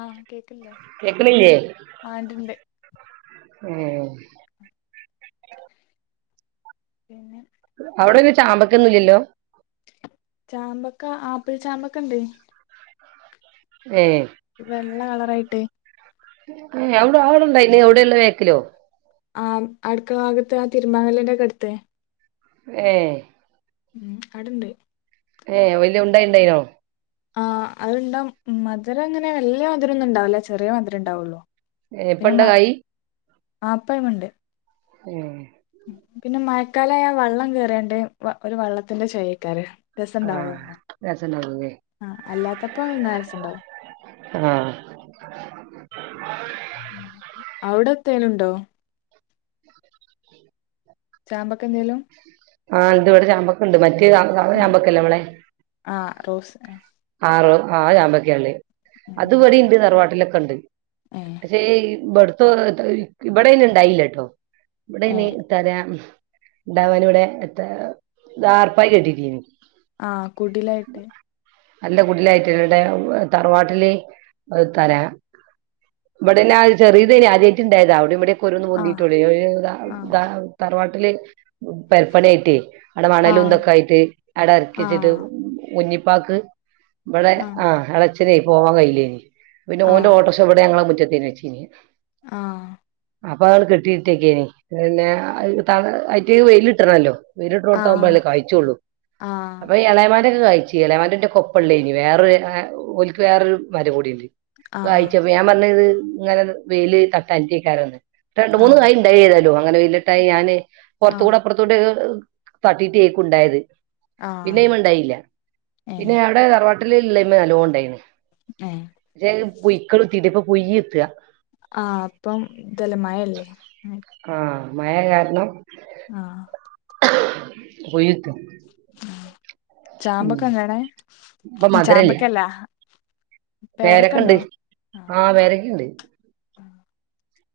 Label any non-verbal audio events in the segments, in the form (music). ആഹ് കേക്കില്ലേ കേക്കണില്ലേ ആ ഇണ്ട് ഇണ്ട് ഏ പിന്നെ അവിടൊരു ചാമ്പക്കൊന്നുംല്ലല്ലോ ചാമ്പക്ക ആപ്പിൾ ചാമ്പക്ക ഉണ്ട് ഏ വെള്ള കളറായിട്ട് ഏ ഔടെ അവടെണ്ടായി ഇനി എവിടെയള്ള വേക്കലോ ആ അടുക്കള ഭാഗത്ത് ആ തിരുമ്പാക്കല്ലിന്റെ ഒക്കെ അടുത്ത് ഏ ഉം അടണ്ട് ഏ വല്യ ഉണ്ടായി ണ്ടായിനോ ആ അഹ്ണ്ടംമധുരം അങ്ങനെ വല്യ മധുരംന്നും ഉണ്ടാവുല ചെറിയ മധുരം ഉണ്ടാവള്ളൂ ഏ പ്പണ്ടോ കായി ആ പ്പയുംണ്ട് ഉം പിന്നെ മഴക്കാല ആയ വെള്ളം കേറിയ ണ്ട് ഒരു വെള്ളത്തിന്റെ ചൊയയ്കാരം ആഹ് രസംഉണ്ടാവന്ന രസണ്ടാവൂലേ ആ അല്ലാത്തപ്പോന്നാ രസുണ്ടാവും ആഹ അവിടെ തേനുണ്ടോ ഉ ചാമ്പക്ക എന്തേലും ആഹ എന്ത് ഇവിടെ ചാമ്പക്കുണ്ട് മറ്റേ ചമ്പക്കല്ലേ ഇവിടെെ ആ റോസ് ആ ആറ ആ ഞാമ്പക്കല്ലേ അത്പടി ത റവാട്ടിലൊക്കെ ഉണ്ട് ഏ പക്ഷെ ഇബടെത്ത (unintelligible) ഇബടെടയിന ഡായി ലേട്ടോ ഏ (unintelligible) ഉണ്ടാവാൻ ഇവിടെ എത്ര ദാ ർപ്പായി കെട്ടിട്ടിനീ ആഹ കുടിലായിട്ടെ നല്ല കുടിലായിട്ടടെ തറവാട്ടില് തരാ ഇവിടെല്ലാ ചെറിയത തെ ആദ്യമായിട്ട ഉണ്ടായത അവിടെ ഇവിടെ (unintelligible) (unintelligible) ആഹ് പൊന്നിട്ടുള്ളേ ആഹ് തറവാട്ടില് പെർപ്പണി ആയിട്ട് അവിടെ ആഹ് മണലുംന്തൊക്കെ ആയിട്ട് അവിടെ അറക്കിട്ട് ട്ട് (inaudible) (unintelligible) ക്ക് ഇവിടെ ആഹ് ആ ഇള ച്ചനായി പോവാൻ കഴയില്ലേനി പിന്നെ ഓന്റെ ഓടോർഷാ ഇവിടെ ഞങ്ങടെ മുറ്റത്തെ വെചിന് ആഹ അപ്പൊ അവള് കെട്ടിയിട്ടേക്കേനി പിന്നെ ത അറ്റ വെയിലിട്ടണല്ലോ വീരിട്ട് ആഹ് ോട്ടാവകുമ്പോല്ലേ കഴിച്ചുള്ളൂ അപ്പൊ ഇളയമാന്റെക്കെ കാഴിച്ചു എളമന്റെ ന്റെ കൊപ്പള്ളേ ഇനി വേറൊ ഒലക്ക് വേറൊരു മര കൂടിേ ആഹ് കാ ആഹ് യിച്ചപ്പ ഞാൻ പറഞ്ഞത് ഇങ്ങനെ വെയില് തട്ടാഞ്ട്ടയ് കാരം രണ്ട ആഹ് മൂന്ന് ആഹ് കൈ ഉണ്ട ഴതല്ലോ അങ്ങനെ വല്ലിട്ടായി ഞാാന് പുറത്ത ആഹ് കൂടെ അപ്പുറത്ത കൂടെ തർട്ടി ടിക്ക ഉണ്ടായത് പിന്നെയ ആഹ് ഉണ്ടായില്ല ഏഹ് പിന്നെ അവിടെ തറവാ ട്ടലല്ല്മ നലോണ്ടായിന് ഏഹ് പക്ഷേ പീക്കളു ത്തിീട്ട ഇപ്പൊ പുയ്യ്ത്തുക ആഹ അപ്പം ദല്ലെ മയയല്ലേ ആഹ മയ കാരണം ആഹ പൂയ്യ്‌ത ചാമ്പക്ക എങ്ങണ ചാമ്പക്കല്ലാ പേ രൊക്കെുണ്ട് ആഹ് ആഹ പേ രൊക്കെുണ്ട്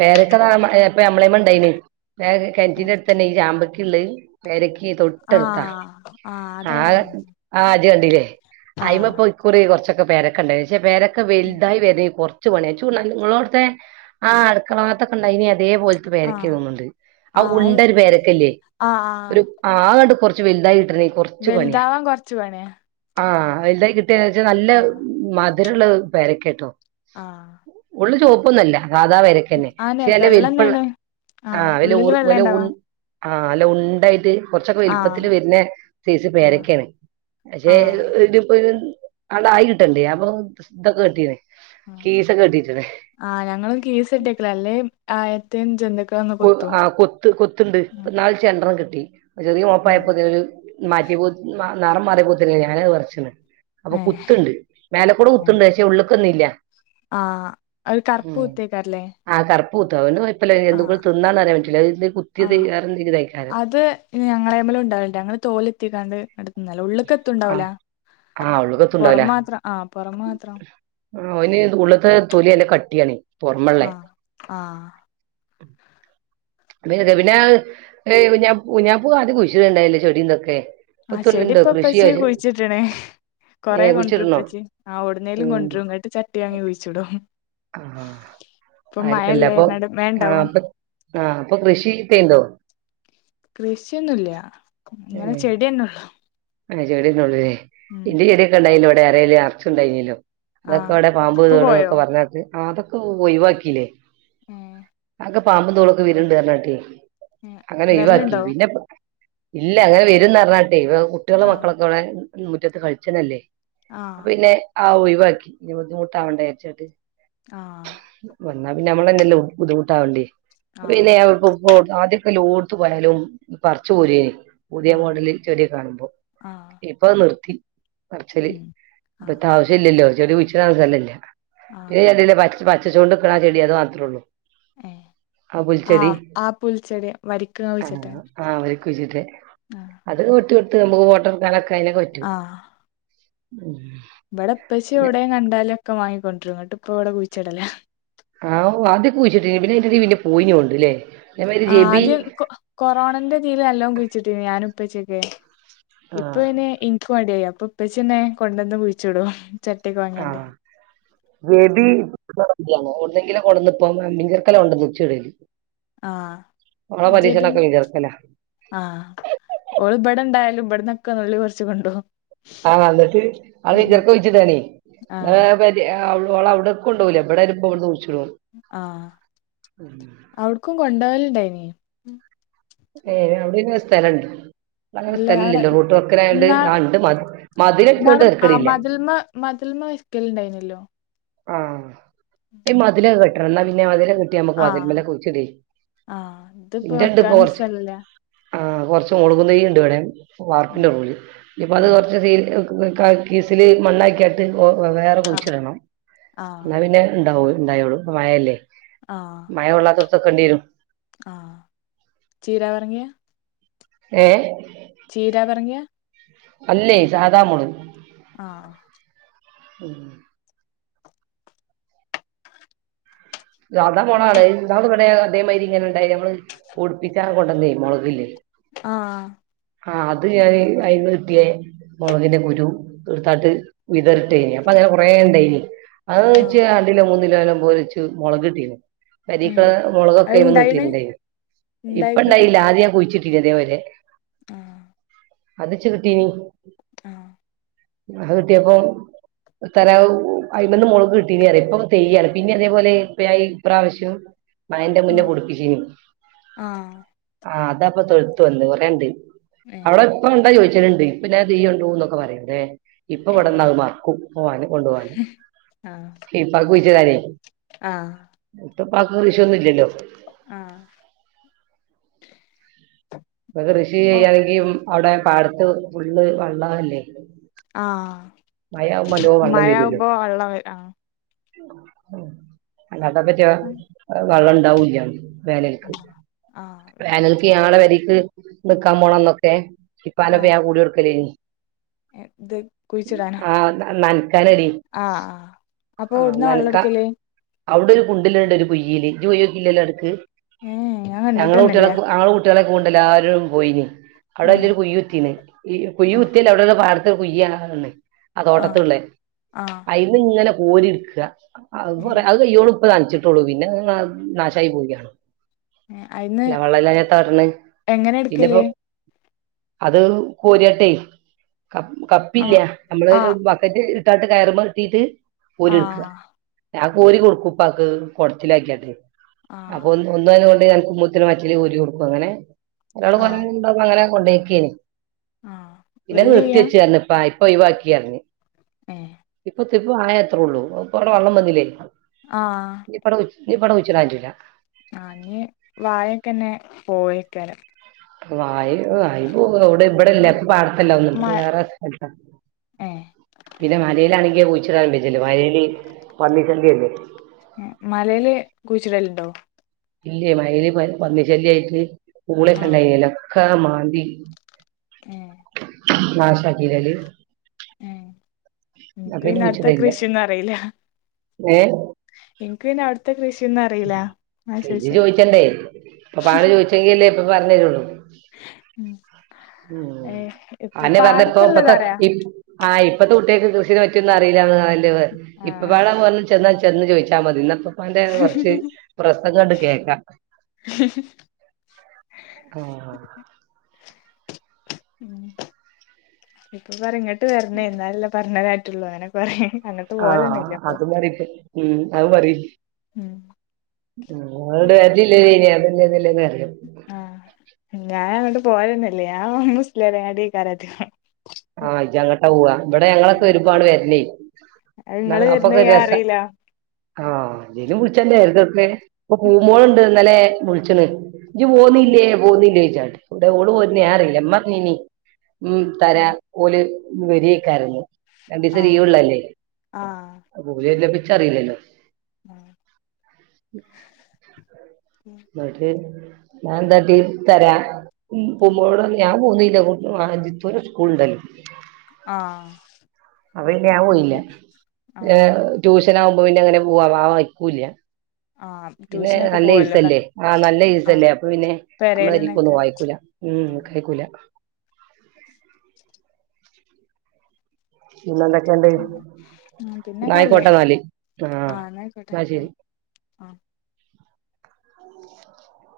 പേരൊക്കെപ്പ അമ്മളേ മണ്ടന് കറ്റീൻ അടുത്ത് തന്നെ ഈ ചാമ്പക്ക ഉള്ള പേരക്ക് ീ തൊട്ടെടുത്താ ആഹ് ആ അതവിടെ കണ്ട് ആ അത് കണ്ടില്ലേ അയി്മപ്പ ആഹ് ഇക്കുറി കുറച്ചൊക്കെ പേരക്കെ ഉണ്ടായിേ പേരക്കെ വലുതായി വര ചണ നിങ്ങളോടത്തെ ആ അടുക്കളകത്തൊക്കെണ്ട അതേ പോലത്തെ പേരക്ക ആഹ് തോന്നുന്നുണ്ട് ആ ആഹ് ഉണ്ട ഒരു പേ രക്കല്ലേ ഒരു ആഹ് ആ കണ്ട് കുറച്ച് വെല്ദായി റ പണിയ വലുതാവാൻ കൊറച്ച് പണിയാ ആ കിട്ട നല്ല രള്ള പേരക്കേട്ടോ ആഹ സാധാവ വരക്കന്നെ പക്ഷെ അല്ല വെള്ളം വൽപ്പള്ള എന്താണ് ആ ആഹ് വല ഉള്ളില് വെള്ളം വല ഇണ്ടാവാ ആഹ അല്ല ഉണ്ടായിത് കുറച്ചൊക്കെ ആഹ് വലുപ്പത്തില്ൽ വരുന്ന സേസ് ആഹ് പേരൊക്കെയാണ് പക്ഷേ ആഹ് ഇതിനിപ്പോ അള ആയികിട്ടണ്ടേ അപ്പൊ ഇതൊക്കെ കട്ടീനേ ആ ഞങ്ങളും കീസ് ഇട്ടക്കല അല്ലേ എ ത്തെ ചന്ത കൊ ആ കൊത്ത് കൊത്തുണ്ട് നാൾ ചെണ്ടെണം കിട്ടി ചെറിയ മ ഉം മുപ്പായപ്പോരു മാറ്റി നിറം മാറി പോത്തി ഞാനത് വറച്ചണ് അപ്പൊ ഏഹ് കുത്തണ്ട് മേലെക്കൂടെ കുത്തുണ്ട് പക്ഷെ ഉള്ളക്ക ഒന്നും ഇല്ല ആഹ ഒരുര് കറുപ്പ് കുത്തേക്കാറല്ലേ പൂത്തന ഇപ്പ എ ആ ഇതായിക്കാരം അത് ഞങ്ങളമ്മലം ഉണ്ടാവില്ലേ ഞങ്ങൾ തോലെത്തിക്കാണ്ട് എട്ത്തുന്നല്ല ഉള്ള്ക്കെത്തുണ്ടാവ് ആ ല ആ പുറം ഉള്ള്ക്കത്തുണ്ടാവൂല മാത്രം ആ പുറം മാത്രം ആ ഓയിന് ത് ഉള്ള്ത്തെ തൊലിയ അല്ല കട്ടിയണ ആഹ് ആഹ് (unintelligible) ചെടീന്തൊക്കെ ആ ചെടിപ്പ ഇപ്പച്ചീ കുഴിച്ചിട്ട്ണ് കൊറെ കുഴിച്ചിടണോ കൊണ്ടിപ്പച്ചി ആ ഓടുന്നേലും ഉം കൊണ്ടരങ്ങട്ട് ചട്ടി അങ്ങി കുഴിച്ചുടും ആ ആക്കല്ല അപ്പൊ പറഞ്ഞാണ്ട് ആ മേണ്ടാവും അപ്പൊ ആ അപ്പൊ കൃഷിത്തേ ഇണ്ടോ കൃഷിയൊന്നുംല്ല ഇങ്ങനെ ചെടിയന്നെള്ളു ഏ ചെടിയന്നെള്ളൂലെ എന്റെ ചെടിയൊക്കെണ്ടായില്ലോ അവിടെ അരല അറച്ച ഉണ്ടായിഞ്ഞല്ലോ തൊക്കെ ആഹ് അവിടെ പാമ്പ് ഇപ്പ പോയോ തോളൊക്കെ പറഞ്ഞെട്ട് ആ അതൊക്കെ ഒഴിവാക്കില്ലേ ഏഹ് അക്കെ പാമ്പും തോളൊക്കെ വിരണ്ട് ർഞാട്ട് ഏഹ് അങ്ങനെ ഒയിവാകി വെരലുണ്ടോ ഇല്ല അങ്ങനെ വരുംന്നർഞ്ഞാട്ടെ ഇപ്പ കുട്ടികള ആഹ് മക്കളൊക്കെ ഇവിടെ മുറ്റത്ത് കളിച്ചനല്ലേ അപ്പ ആഹ് പിന്നെ ആ ഒഴിവാക്കി ഇനി ബുദ്ധിമുട്ടാവണ്ട രിച്ചിട്ട് ആഹ് പിന്നെ നമ്മളെന്നെല്ലെ ബുദ്ധിമുട്ടാവണ്ടേ ആഹ് പിന്നെ ആദ്യ പ്പ ലോടുത്തും പോയാലും പറച്ചു പോരെ പുതിയ ആഹ് മോഡല് ചെടിയെകെ കാണുമ്പോൾ ആഹ് ഇപ്പൊ നിർത്തി പറച്ചല് ഉം ആഹ് ഇപ്പത്തെ ആവശ്യം ഇല്ലല്ലോ ചെടി കുയിച്ചിടാൻ സ്ഥല ഇല്ല ആഹ് ഈയ് അണ്ടിലെ പച് പച്ചച്ചോണ്ട്ക്ക്‌ണ ആ ചെടി അത് മാത്രേ ഉള്ളൂ ഏ ആ ആ പുൽച്ചെടി വരിക്ക്ങ്ങെ കുയ്ച്ചിട്ടെ കുയ്ച്ചിട്ട അത് ഒട്ട് എത്ത് വോട് (unintelligible) അയിനെക്ക് പറ്റും ആഹ് ഉം ഇവിടെ എപ്പച്ചി എവിടെ കണ്ടാലും ക്കെ വാങ്ങിക്കൊണ്ടരും ങ്ങട്ട് പ്പ ഇവിടെ കുഴിച്ചടല ആഓ ആദ്യെക്കെ കുയിച്ചിട്ടിഞ്ഞി പിന്നെഐന്റി ടേല് പിന്നെ പോയിഞ്ഞി ഒണ്ട്ലെ ആ ആദ്യം കൊ കൊറോണന്റെ തീല് നല്ലോം കുഴിച്ചിട്ടിഞ്ഞി ഞാനു പ്പച്ചി ഒക്കെ ആ ഇപ്പൊ ഇന് ഇൻക് മടിയായി അപ്പൊ ഇപ്പച്ചിന്നെ കൊണ്ടന്ന് കുഴിച്ചുടോ ആഹ് വേബി (unintelligible) ആഹ് ന്റെ ബിൻ മിഞ്ചർക്കല ആഹ് ഓള്ബടെണ്ടായാലും ഇവട്ന്നൊക്കെ നുള്ളിപ്പറിച്ചുകൊണ്ടോവും ആഹ് എന്നിട്ട് അവള് (unintelligible) കുഴിച്ചിടാന് ആഹ് (unintelligible) ഓളവ്ടകൊണ്ടോ ഊല ബടെ ഒരു (unintelligible) ആഹ അവിട്ക്കും കൊണ്ടോവൽണ്ടായിനി ഏ അവിടെന്നെ സ്ഥലണ്ടോ വളരെ അല്ല സ്ഥ ഇല്ല അവിടെ ല്ലോ റൂട്ട് വക്നായോണ്ട് ഇന്നാ ആ ണ്ട് മദിലെട്ട്യോണ്ട് ര്ക്കടില്ല ൽന്നൊര്ക്കൽ ഉണ്ടായിനല്ലോ ആഹ ഇ മദിലെകെ കെട്ടണം ന്നാ പിന്നെ അതിര് ട്ട്യാ മ്മക്ക് ആഹ് മതിൽമലൊക്കെ കുഴിച്ചിടെ ആഹ് ഇതിപ്പോ വെക്കാനും സ്ഥലല്ല ആ കൊർച്ച് മുളുകുതൈണ്ട് ഇവടെ ഏഹ് വാർപ്പിന്റെറൂൽ ഇപ്പ അത് ഏഹ് കൊർച്ച് സീ വെൽകഹ്‌ കീസില് മണ്ണാക്ക്യാട്ട് ഒ വെവേറെ ആഹ് കുഴിച്ചിടണം ന്നാ ആഹ് പിന്നെ ഉണ്ടാവു ണ്ടായോളു പ മഴല്ലേ ആഹ് മഴ കൊള്ളാതോട്ത്തെക്കെണ്ടിരും ആഹ് ചീര പറങ്ക്യ ഏ ചീരാ പർങ്ക്യ അല്ലേ സാധാ മൊള് ആഹ് ഉം സാതാ മൊളാണ് നമ്മള് ഇവിടെ അതേമായിരി ഇങ്ങനെ ഉണ്ടായി നമ്മള് പൊടിപ്പിച്ചാ കൊണ്ടന്നേ മുളകില്ലേ ആഹ ആഹ് അത് ഞാൻ അയിന്ന് കിട്ടിയ മുളകിന്റെ കുരു തീർത്തായിട്ട് വിതറിട്ട കഴിഞ്ഞ - കുറെേ ഉണ്ടന് അത് ആഹ് വെച്ച് രണ്ടിലോ മൂന്നിലോ അല്ലല വെച്ച് മുളക് ഇട- കരിക്ക ഏഹ് അത് മുളകൊക്കെ ഇ വന്ന് ഇണ്ടായിണ് കിട്ടിട്ടുണ്ട ഇപ്പ ഇണ്ടായില്ല ആദ്യ ഞാൻ ഇതേ പോലെ ആഹ അതിച് കിട്ടിനി ആഹ അ കിട്ടിയപ്പോ തര അഴമന്ന് മുളക് കിട്ടീറ ഇപ്പം തെയ്യാണ് പിന്നെ അതേപോല പ്പായി ഇപ്രാവശ്യം മന്റെ മുന്നേ ആഹ് കുടുപ്പിച്ചീ ആഹ് ആ താപ്പൊ തൊഴു വന്ന് പറണ്ട് ഏഹ് അവിടെ ഇപ്പ ഉണ്ടാ ചോദിച്ച അണ്ട് ഇപ്പന്നഞൻ തെയ്യ ഉണ്ടോന്നൊക്കെ പറയല്ലേ ഇപ്പൊ ഏഹ് ഇവിടെന്നകമാക്കും പോവാന് കൊണ്ടു പോവാന് ഇപ്പൊ കുഴിച്ച താനേ ആഹ ഇപ്പാക്ക് കൃഷിയൊന്നുല്ലല്ലോ ആ ഇപ്പൊ കൃഷി ചെയ്യണെങ്കി അവിടെ പാടത്ത് ഫുള്ള് വെള്ളല്ലേ ആഹ മയാവുമ്പോ നല്ലോം വെള്ളം വരുലേ വരും അതപ്പറ്റിയ ആഹ് വെള്ളം ഉണ്ടാവുല്ല്യ വേനൽക്ക് ആഹ് ആഹ് വേനൽക്ക്യാളെ പരിക്ക് നക്കാൻ പോണന്നൊക്കെ ഇപ്പല ആഹ് പാ കൂടി വർക്കലേ ഇത് കുഴിച്ചിടാന ആഹ് നനക്കാനടി ആഹ ആഹ അപ്പൊ ആഹ് വിടന്ന് വെള്ളം നനക്ക എടുക്കലേ അവിടെ ഒരു കുണ്ടിലുണ്ട് ഒരു കുയയില് യ്യ് പോയാകില്ലല്ലോ ഏഹ് ഞാൻ ഞങ്ങളെ കുട്ടികള കണ്ടിട്ടന്നെല്ല ആെ കുട്ടികളെ കൊണ്ടല്ല ആരോും പോയിന് അവിടെ ഏഹ് വല്യൊരു കുയ്യുത്തിണ് ഈ കുയ്കുത്തിൽ അവിടെ ഒരു പാടത്ത് കുയ്യാല്ലേ ആ ആഹ് തോട്ടത്തുള്ളെ ആഹ് അയിന്ന് ഇങ്ങനെ കോരിയെടുക്ക കൊറ ഏഹ് അത് കയ്യോളും നനച്ചിട്ടുള്ളൂ പിന്നെ നാശയി പോവുയാണ് ഏഹ് അയിന്ന് ഇല്ല വെള്ളയില്ലാതെ എത്താ കാട്ട്ണ് എങ്ങനെ ഇന്ന്പ്പോ എടുക്കല് അത് കോരിയാട്ടെ ക ആഹ് കപ്പില്ലെ നമ്മള് ആഹ് ബക്കറ്റ് ഇട്ടാട്ട് കയറിമ്മെ കെട്ടീട്ട് ആ ഞാൻ കോരി കൊടുക്കും ഉപ്പാക്ക് കൊടത്തിലാക്കിയാട്ട് ആഹ് അപ്പൊ ഒന്നരണ്ട് ഞാ ഉുമ്മൂത്തിനന് കോരി വെക്കും അങ്ങനെ ഒരാള് ആഹ് കൊരാണ്ടന്ന് അങ്ങനെ കൊണ്ടെക്കീന്- ആഹ് ഇല്ല വല്യ കുഴിയാ നിർത്തിയെച്ചെന്നു പ്പാ ഇപ്പൊ ഒഴിവാക്കി യെന്നു പറഞ്ഞ് ഏ ഇപ്പം ആയത്ര ഉള്ളൂ പ്പവിടെ വെള്ളം വന്നില്ലേ ആ ഇനി ഇപ്പൗടെ കുഴിച്ചിടാൻ പറ്റൂല്ല ആ ഞ് വാഴക്കന്നെ പോയേക്കരം വായി വായി പോ അവിടെ ഇവിടെല്ല ഇപ്പ പാടത്തല്ല ഒന്നും ഇപ്പ വേറെ സ്ഥലത്താ ഏ പിന്നെ മലയിലാണെങ്കി കുഴിച്ചിടാൻ വെജ്ജല്ല മയിൽ പന്നി ശല്ല്യല്ലേ മലയില് കുഴിച്ചിടല്ലുണ്ടോ ഇല്ലേ മയിൽ പന്നി ശല്യയിട്ട് ആഹ് പൂളൊക്കെണ്ടായ്ന്നല്ലൊ ഒക്കെ മാന്തി ഏ നാശാക്കീലെ ഓല് ഏ പിന്നെ അവ്ടുത്തെ കുഴിച്ചിട്ടില്ല കൃഷിയൊന്നും അറിയില്ല ഏ എനിക്ക് പിന്നെ അവിടുത്തെ കൃഷിന്ന ഇജ്ജ് ചോദിച്ചണ്ടേ ഇപ്പാണ്ട് ചോദിച്ചെങ്കിലല്ലേ ഇപ്പ പറഞ്ഞരുള്ളൂ ഉം ഏഹ് അ ഇപ്പൊ അയ്ന്നെ പറഞ്ഞ് ഇപ്പ ഇപ്പത്തെ പാടത്തുള്ളതറിയാ ഇം ആയി ഇപ്പത്തെ കുട്ടിയാൾക്ക് കൃഷിനെ പറ്റിയൊന്നും അറിയില്ലാന്ന് ഇപ്പൊ ആഹ് പാടാ പോ ചെന്നാ ചെന്ന് ചോദിച്ചാൽ മതി ഇന്നപ്പ ഇപ്പാന്റെ കൊറച്ച് പ്രസംഗം ണ്ട് കേക്കാ ആ ഉം ഇപ്പൊ പറഞ്ഞിട്ട് വരണേ എന്നാലല്ല പറഞ്ഞ കാര്യ പറ്റൊള്ളു അയ്നെ പറയാൻ ആഹ അത് മറീട്ട് പ് ഉം അത് മറി ഉം ആുടെ അതില്ലേ അതില്ലേ ആ ഞാൻ അങ്ങട്ട് പോവലന്ന്യേല്ല ഞാൻ മുസ്ല്യാരങ്ങടി യാക്കാരം അധികം ആഹ് ഇജ്ജങ്ങട്ടാ പോവാ ഇവിടെ ഞങ്ങളൊക്കെ വരുമ്പാണ് വരണേ അഹ് നിങ്ങള് വരുന്നത് ഞാൻ അറിയില്ല ആഹ് ഇജ്ജും വിളിച്ചെന്നായിരുന്നു അല്ലെ ഇപ്പ പൂമോളുണ്ട് ന്നല്ലെ വിളിച്ചണ് ഇജി പോന്നില്ലേ പോന്നില്ലേ ചോയ്ച്ചാണ്ട് കൂടെ ഓള് പോര്ണത് ഏഹ് ഞാനറീല്ല ഇമ്മ പറഞ്ഞീനി ഇനി ഉം തരാ ഏഹ് വരേയ്ക്കോരം ഇനി രണ്ടീസം ആഹ് ലീവുള്ളതല്ലേ ആഹ് അപ്പൊ ഓല് ച്ചറിയില്ലല്ലോ ആഹ് മട്ടേ ഞാനെന്താട്ടീ തരാ പൂമ്മോളോട് ഞാൻ പോന്നീ അം ജിത്തൂന് സ്കൂൾ ഉണ്ടല്ലൊ ആ അവോണ്ട് ഞാ പോയില്ല്യ ആഹ് ട്യൂഷ് ഷനാകുമ്പോ പിന്നെ എങ്ങനെ പോവാ വാവ അയക്കൂല്ല്യ ആഹ് പിന്നെ ട്യൂഷനൊക്കെ നല്ല പോവല്ലോ ക ഈസല്ലേ ആ നല്ല ആഹ് ഈസല്ലേ അപ്പൊ പിന്നെ നമ്മളെ പെരീക്കൊന്നു പെരേലന്നെക്കെ പോവാനയക്കൂല ഉം ആഹ് കഴക്കൂല പിന്നെന്തൊക്കെയണ്ട് പിന്നെ ന്നാ പിന്നെക്കല്ലേ യിക്കോട്ടെ ന്നാല് ആ എന്ന ശരി ആ (inaudible)